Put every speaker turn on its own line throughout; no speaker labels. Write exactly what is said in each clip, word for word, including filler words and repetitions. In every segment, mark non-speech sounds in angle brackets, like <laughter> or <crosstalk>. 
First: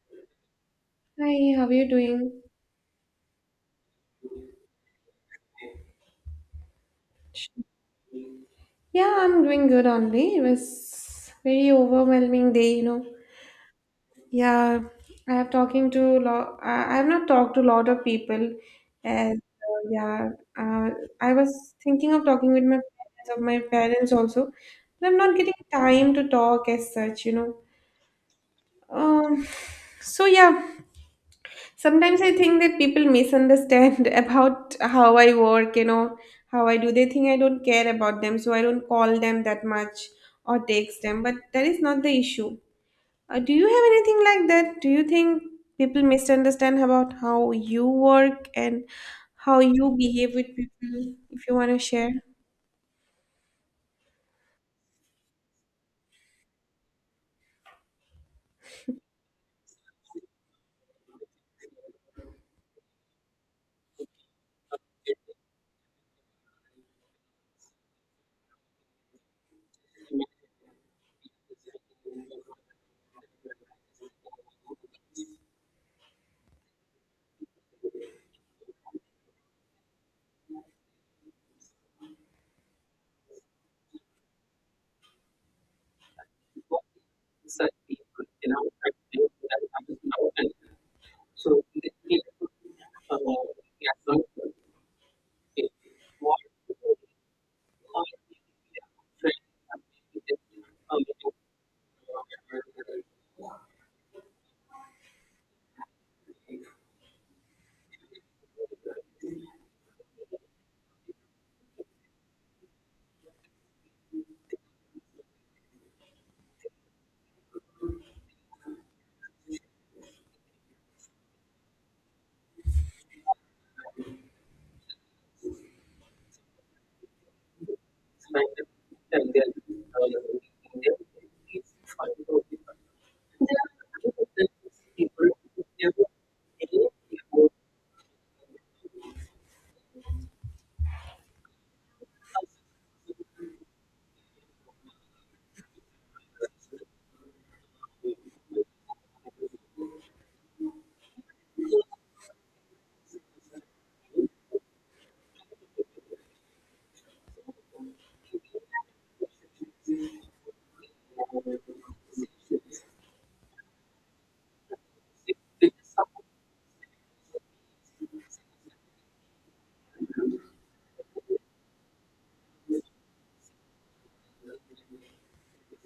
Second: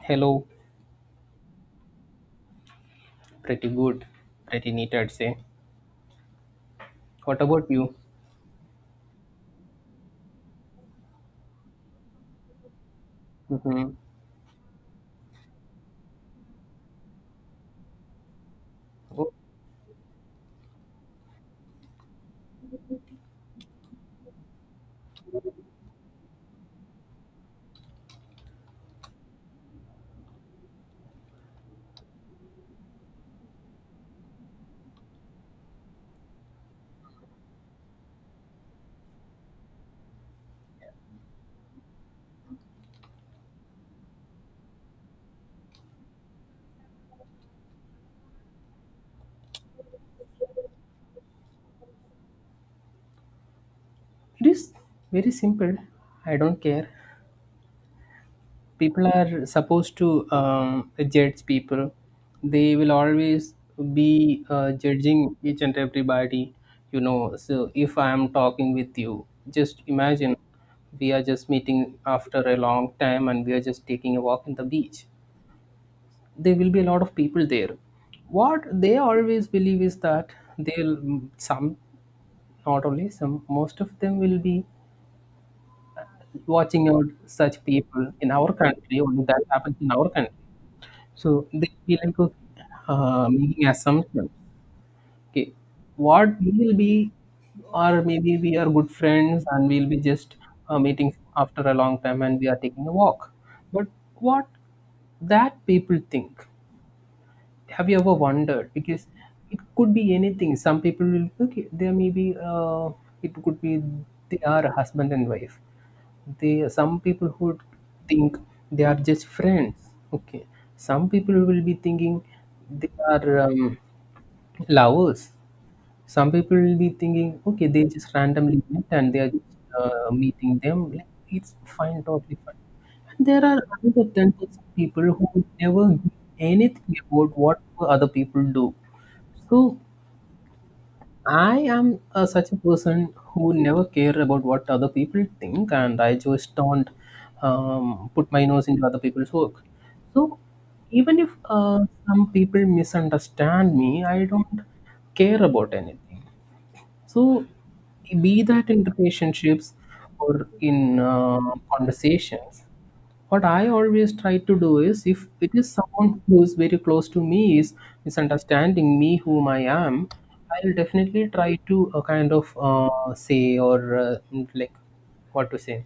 Hello,
Hi, how are you doing?
pretty good, pretty neat, I'd say. What about you?
Yeah, I'm doing good only. It was very overwhelming day, you know.
Mm-hmm.
Yeah, I have talking to lot. I I have not talked to a lot of people,
Oh,
and uh, yeah, uh, I was thinking of talking with my parents, of my parents also, but I'm not getting time to talk as such, you know. Um, so yeah. Sometimes I think that people misunderstand <laughs> about how I work, you know, how I do. They think I don't care about them, so I don't call them that much or text them, but that is not the issue. Uh, do you have anything like that? Do you think people misunderstand about how you work and how you behave with people if you want to share?
it is very simple. I don't care. People are supposed to um, judge people. They will always be uh, judging each and everybody, you know. So if I am talking with you, just imagine we are just meeting after a long time and we are just taking a walk in the beach, there will be a lot of people there. What they always believe is that they'll, some, not only some, most of them will be watching out such people. In our country only that happens, in our country. So they feel like, okay, uh, making assumptions, okay, what we will be, or maybe we are good friends and we'll be just uh, meeting after a long time and we are taking a walk. But what, that people think, have you ever wondered? Because it could be anything. Some people will, okay, there may be, uh, it could be, they are a husband and wife. They, some people who would think they are just friends. Okay, some people will be thinking they are um, lovers. Some people will be thinking, okay, they just randomly met and they are just uh, meeting them. Like, it's fine, totally fine. And there are another ten percent people who never give anything about what other people do. So I am uh, such a person who never care about what other people think, and I just don't um, put my nose into other people's work. So even if uh, some people misunderstand me, I don't care about anything. So, be that in relationships or in uh, conversations, what I always try to do is, if it is someone who is very close to me, is misunderstanding me, whom I am, I'll definitely try to uh, kind of uh, say or uh, like, what to say,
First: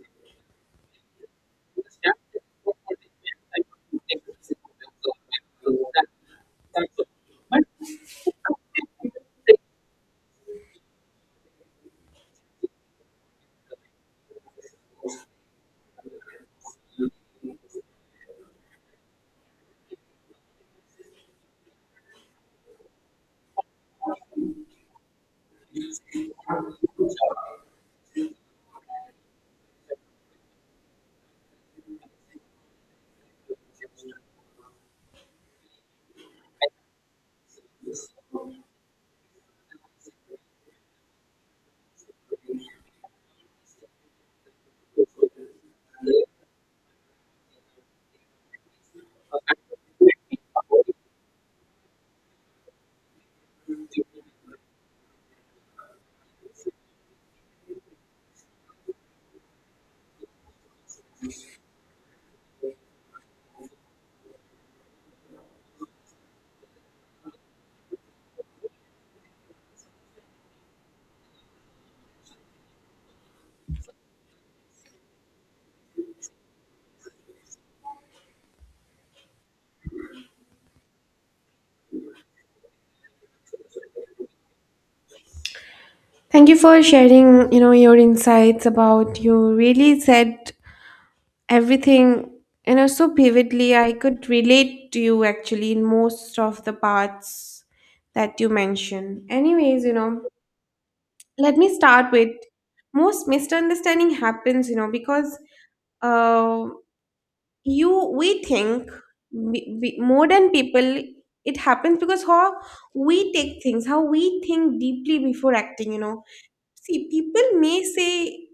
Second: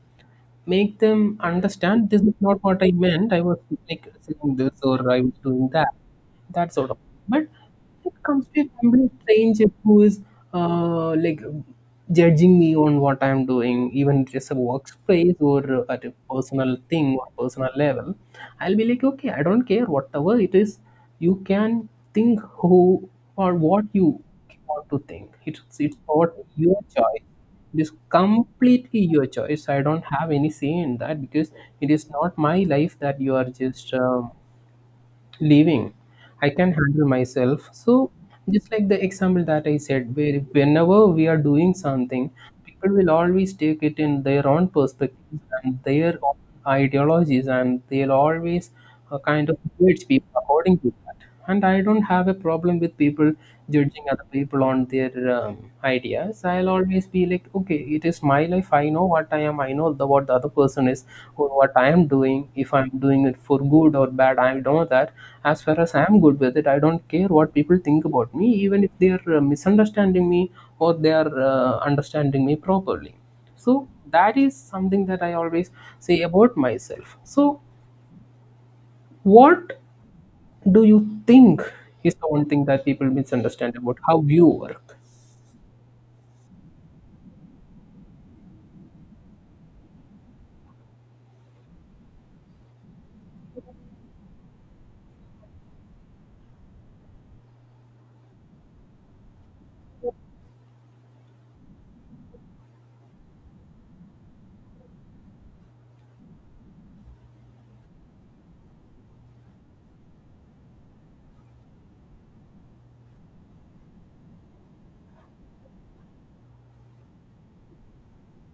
make them understand this is not what I meant. I was like saying this, or I was doing that, that sort of. But it comes to a complete stranger who is uh, like judging me on what I'm doing, even just a workspace or at a personal thing or personal level, I'll be like, okay, I don't care whatever it is. You can think who or what you want to think. It's it's what your choice. It is completely your choice. I don't have any say in that, because it is not my life that you are just um, leaving. I can handle myself. So just like the example that I said, where whenever we are doing something, people will always take it in their own perspectives and their own ideologies, and they'll always uh, kind of judge people according to. And I don't have a problem with people judging other people on their um, ideas. I'll always be like, okay, it is my life. I know what I am. I know the, what the other person is, or what I am doing. If I'm doing it for good or bad, I know that. As far as I'm good with it, I don't care what people think about me, even if they are uh, misunderstanding me or they are uh, understanding me properly. So that is something that I always say about myself. So what do you think is the one thing that people misunderstand about how you work?
Thank you for sharing, you know, your insights about. You really said everything, you know, so vividly. I could relate to you actually in most of the parts that you mentioned. Anyways, you know, let me start with. Most misunderstanding happens, you know, because uh, you we think, we, we, modern people. It happens because how we take things, how we think deeply before acting, you know. See, people may say,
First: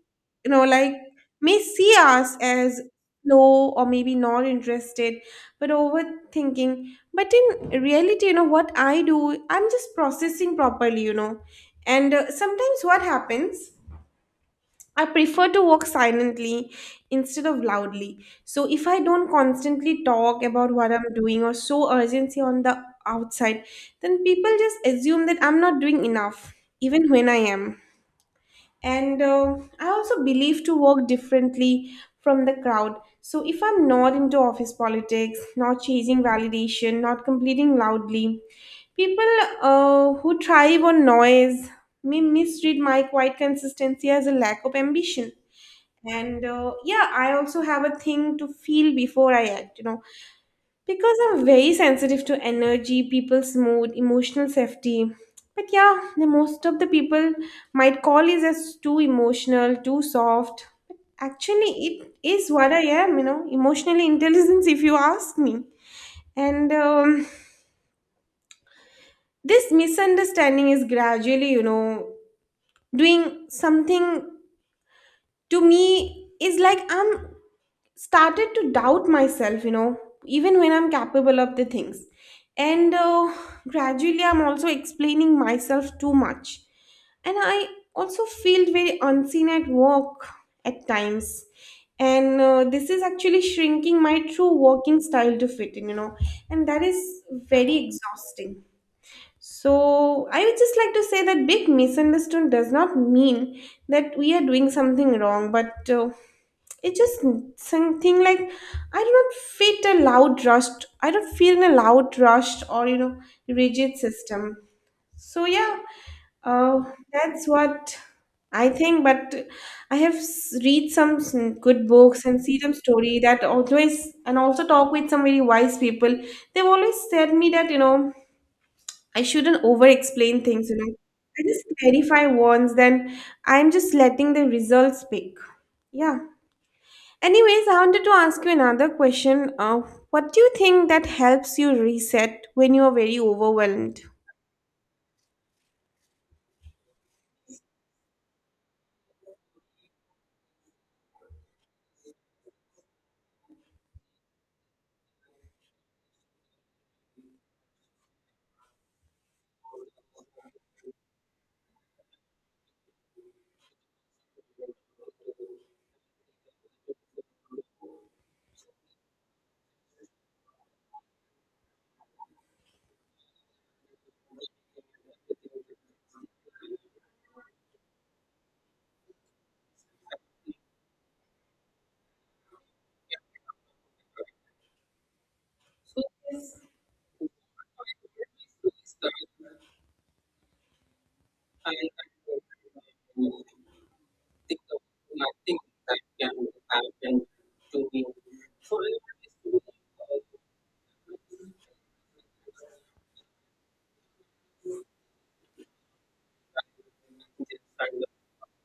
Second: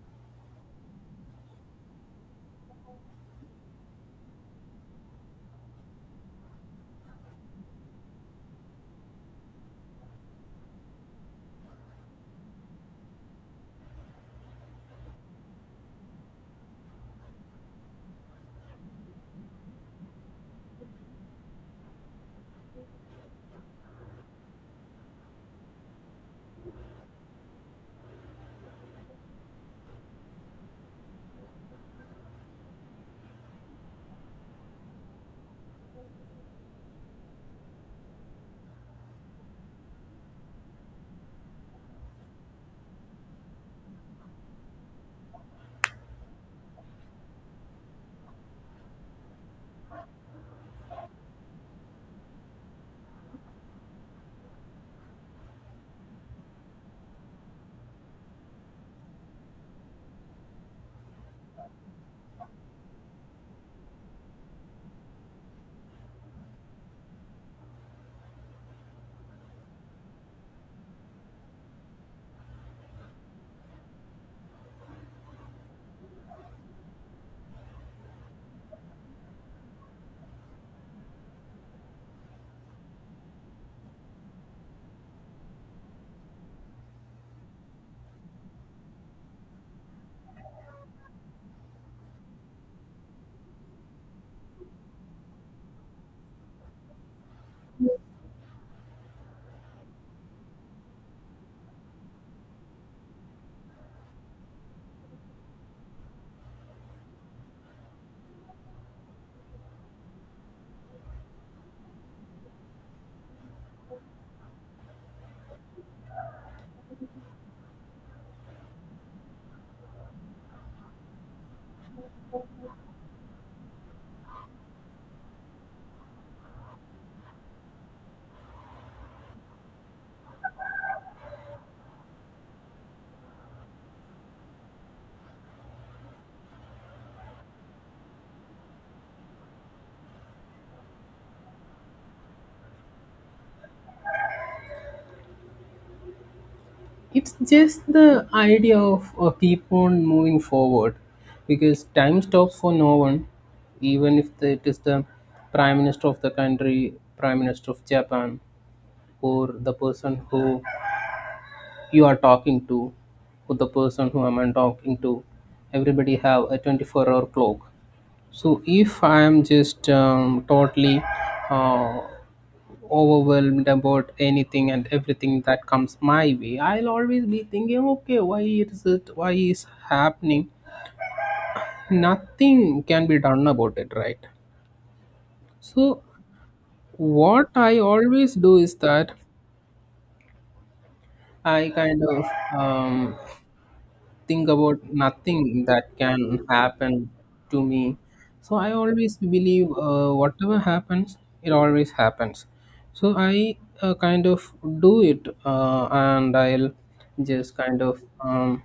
you know, like, may see us as slow or maybe not interested, but overthinking. But in reality, you know, what I do, I'm just processing properly, you know. And uh, sometimes what happens, I prefer to work silently instead of loudly. So if I don't constantly talk about what I'm doing or show urgency on the outside, then people just assume that I'm not doing enough, even when I am. And uh, I also believe to work differently from the crowd. So if I'm not into office politics, not chasing validation, not completing loudly, people uh, who thrive on noise may misread my quiet consistency as a lack of ambition. And uh, yeah, I also have a thing to feel before I act, you know, because I'm very sensitive to energy, people's mood, emotional safety. But yeah, the most of the people might call it as too emotional, too soft. But actually, it is what I am, you know, emotionally intelligence, if you ask me. And um, this misunderstanding is gradually, you know, doing something to me is like I'm started to doubt myself, you know, even when I'm capable of the things. And uh, gradually, I'm also explaining myself too much. And I also feel very unseen at work at times. And uh, this is actually shrinking my true working style to fit in, you know, and that is very exhausting. So, I would just like to say that being misunderstood does not mean that we are doing something wrong, but uh, it's just something like I do not fit a loud rush. I don't feel in a loud rush or you know rigid system. So yeah, uh, that's what I think. But I have s- read some s- good books and see some story that always and also talk with some very wise people. They've always said me that you know I shouldn't over explain things, you know. I just clarify once, then I'm just letting the results speak. Yeah. Anyways, I wanted to ask you another question. Uh, what do you think that helps you reset when you are very overwhelmed?
It's just the idea of uh, keep on moving forward, because time stops for no one. Even if it is the prime minister of the country, prime minister of Japan, or the person who you are talking to, or the person who I'm talking to, everybody have a twenty-four hour clock. So if I am just um, totally uh, overwhelmed about anything and everything that comes my way, I'll always be thinking, okay, why is it? Why is happening? Nothing can be done about it, right? So what I always do is that I kind of um, think about nothing that can happen to me. So I always believe, uh, whatever happens, it always happens. So I uh, kind of do it, uh, and I'll just kind of um,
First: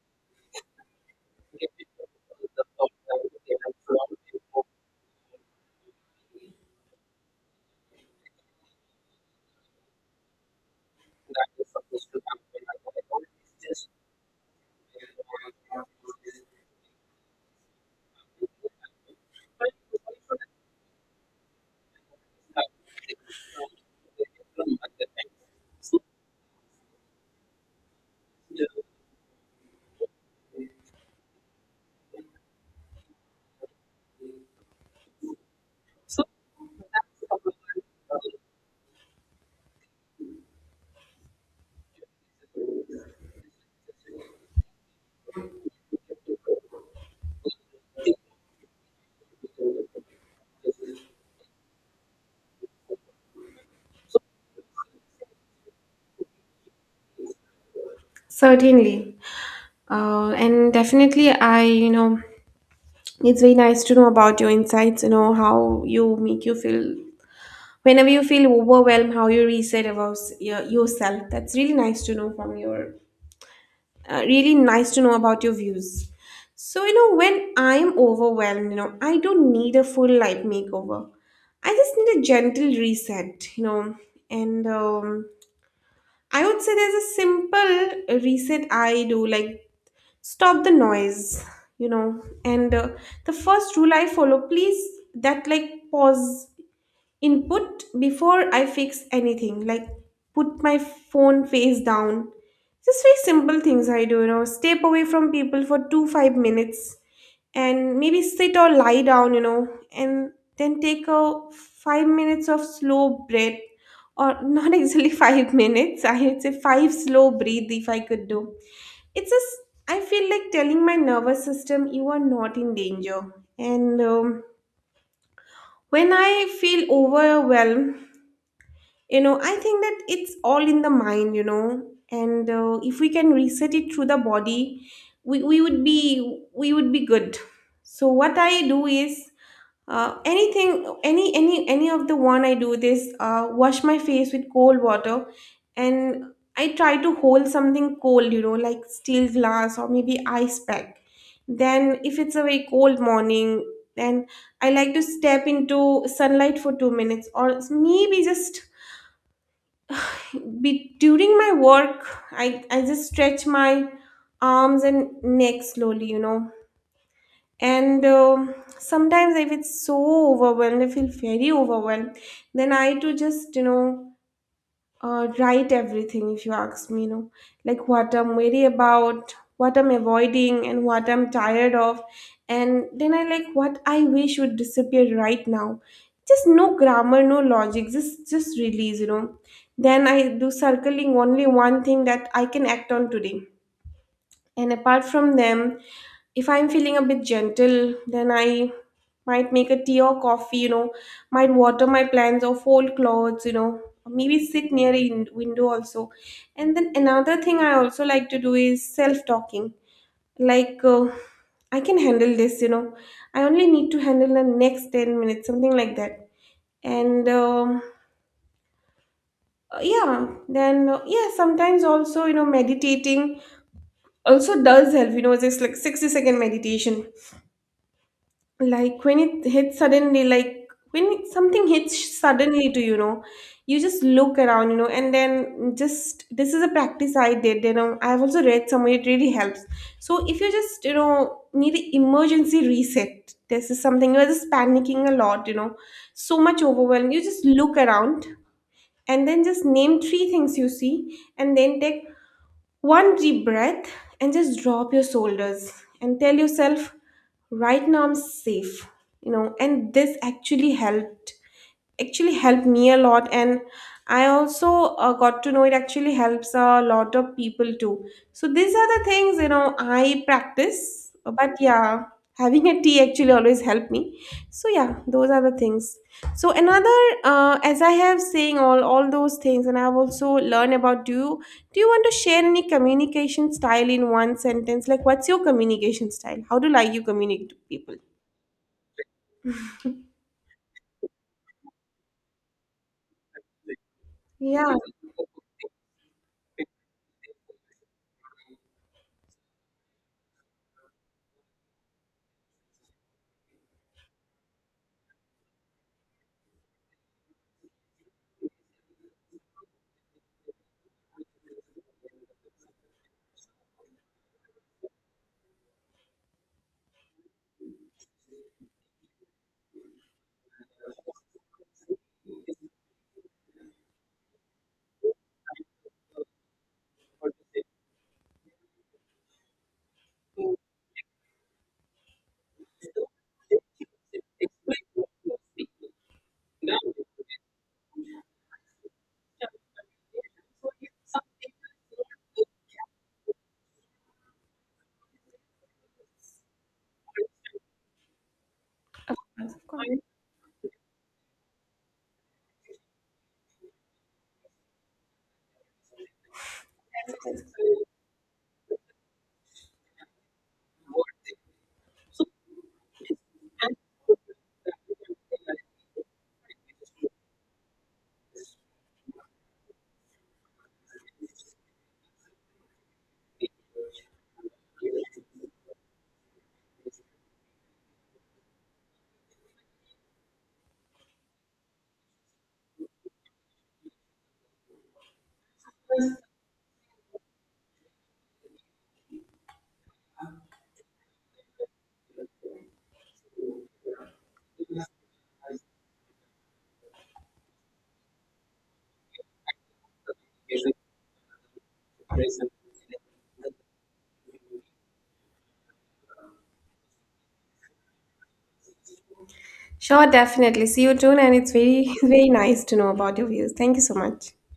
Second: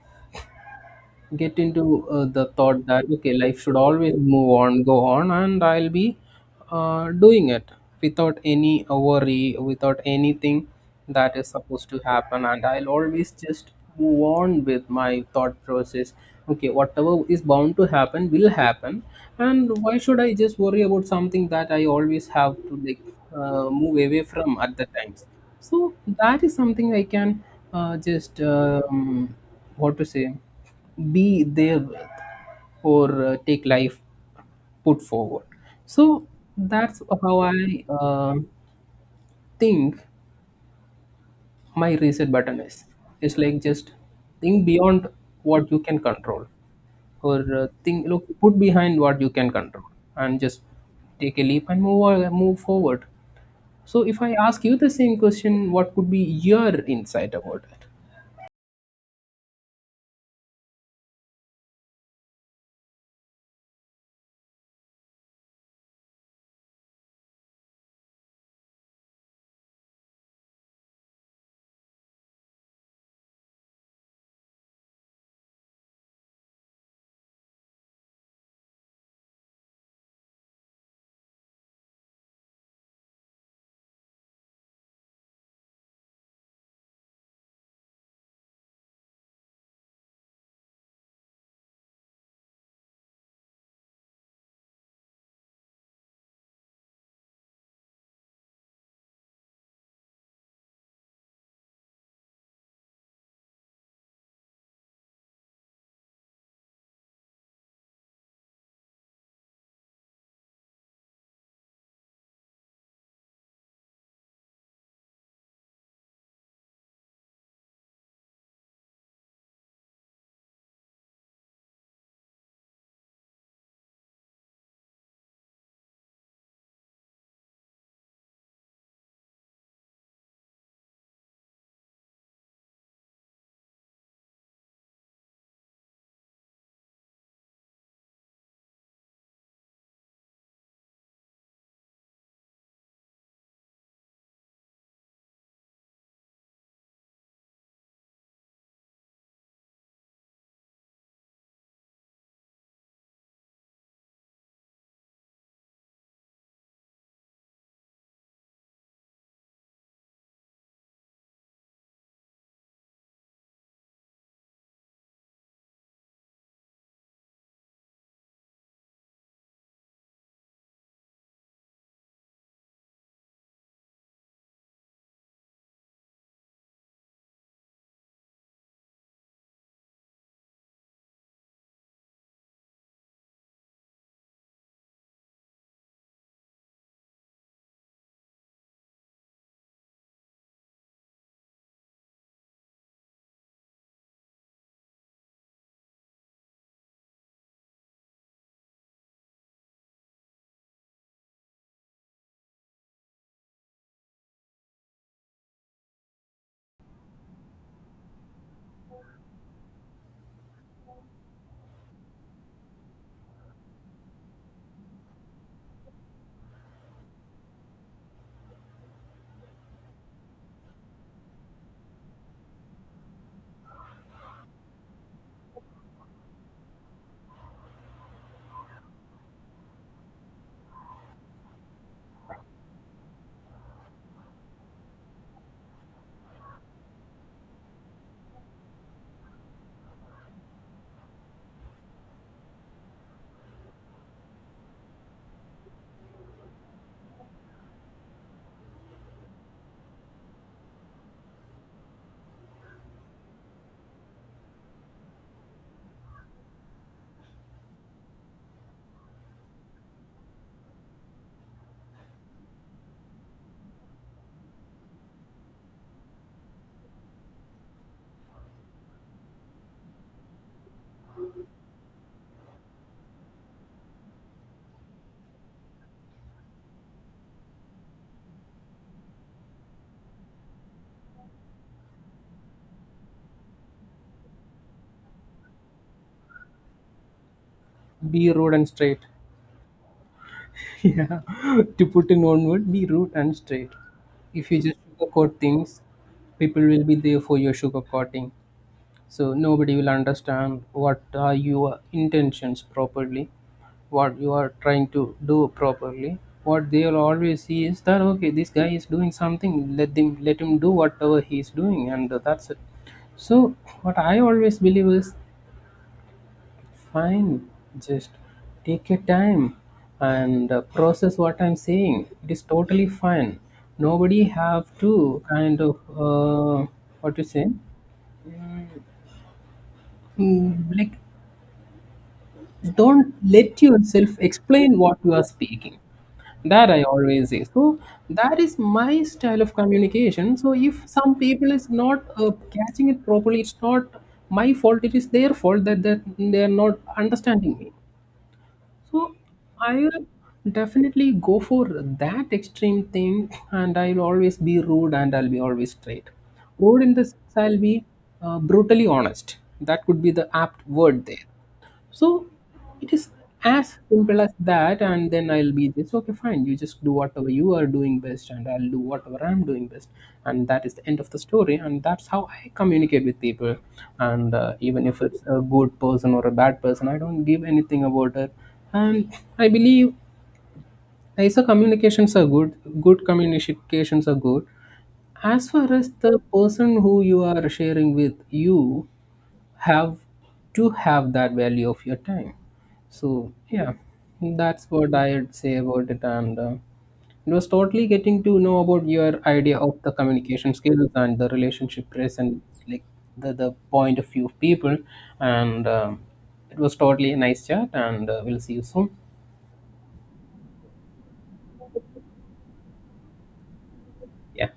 get into uh, the thought that, okay, life should always move on, go on, and I'll be uh, doing it without any worry, without anything that is supposed to happen, and I'll always just move on with my thought process. Okay, whatever is bound to happen will happen. And why should I just worry about something that I always have to, like, uh, move away from at the times? So that is something I can uh, just um, what to say, be there with, or uh, take life, put forward. So that's how I um think my reset button is. It's like, just think beyond what you can control, or uh, think, look, put behind what you can control, and just take a leap and move, or move forward. So if I ask you the same question, what could be your insight about it?
Certainly. Uh, and definitely, I, you know, it's very nice to know about your insights, you know, how you make you feel. Whenever you feel overwhelmed, how you reset about your, yourself. That's really nice to know from your uh, really nice to know about your views. So, you know, when I'm overwhelmed, you know, I don't need a full life makeover. I just need a gentle reset, you know, and um, I would say there's a simple reset I do, like stop the noise, you know, and uh, the first rule I follow, please, that like pause input before I fix anything, like put my phone face down. Just very simple things I do, you know, step away from people for two, five minutes and maybe sit or lie down, you know, and then take a five minutes of slow breath or not <laughs> exactly five minutes, I would say five slow breathe if I could do. It's just, I feel like telling my nervous system you are not in danger. And um, when I feel overwhelmed, you know, I think that it's all in the mind, you know, and uh, if we can reset it through the body, we, we would be we would be good. So what I do is uh, anything any any any of the one I do this uh, wash my face with cold water and I try to hold something cold, you know, like steel glass or maybe ice pack. Then if it's a very cold morning, then I like to step into sunlight for two minutes or maybe just be during my work i i just stretch my arms and neck slowly, you know, and um sometimes if it's so overwhelmed I feel very overwhelmed, then I to just, you know, uh, write everything if you ask me, you know, like what I'm worried about, what I'm avoiding, and what I'm tired of. And then I like what I wish would disappear right now, just no grammar, no logic, just just release, you know. Then I do circling only one thing that I can act on today. And apart from them, if I'm feeling a bit gentle, then I might make a tea or coffee, you know, might water my plants or fold clothes, you know, or maybe sit near a win- window also. And then another thing I also like to do is self talking. Like, uh, I can handle this, you know, I only need to handle the next ten minutes, something like that. And um, uh, yeah, then, uh, yeah, sometimes also, you know, meditating also does help, you know, just like sixty second meditation like when it hits suddenly, like when it, something hits suddenly to you know you just look around, you know, and then just this is a practice I did, you know, I've also read somewhere it really helps. So if you just, you know, need an emergency reset, this is something. You're just panicking a lot, you know, so much overwhelm, you just look around and then just name three things you see and then take one deep breath and just drop your shoulders and tell yourself, right now I'm safe. You know, and this actually helped actually helped me a lot. And I also uh, got to know it actually helps a lot of people too. So these are the things, you know, I practice. But yeah, having a tea actually always helped me. So yeah, those are the things. So another, uh, as I have saying all all those things and I've also learned about, do you do you want to share any communication style in one sentence? Like, what's your communication style? How do, like, you communicate to people?
Be road and straight. Yeah, <laughs> to put in one word, be rude and straight. If you
Yeah,
just sugarcoat things, people will be there for your sugarcoating. So nobody will understand what are your intentions properly, what you are trying to do properly. What they'll always see is that, okay, this guy is doing something, let them, let him do whatever he is doing, and that's it. So what I always believe is, fine, just take your time and uh, process what I'm saying. It is totally fine. Nobody have to kind of uh, what you say, mm, like, don't let yourself explain what you are speaking. That I always say. So that is my style of communication. So if some people is not uh, catching it properly, it's not my fault. It is their fault that that they are not understanding me. So
of
I'll
course.
definitely go for that extreme thing, and I'll always be rude and I'll be always straight. Rude in this, I'll be uh, brutally honest. That could be the apt word there. So it is as simple as that, and then I'll be this, okay, fine, you just do whatever you are doing best, and I'll do whatever I'm doing best, and that is the end of the story. And that's how I communicate with people. And uh, even if it's a good person or a bad person, I don't give anything about it. And I believe I S O communications are good. Good communications are good. As far as the person who you are sharing with, you have to have that value of your time. So yeah, that's what I'd say about it. And uh, it was totally getting to know about your idea of the communication skills and the relationship present, like the, the point of view of people. And um, it was totally a nice chat, and uh, we'll see you soon.
Sure, definitely. See you soon, and it's very, <laughs> very nice to know about your views. Thank you so much.
Yeah.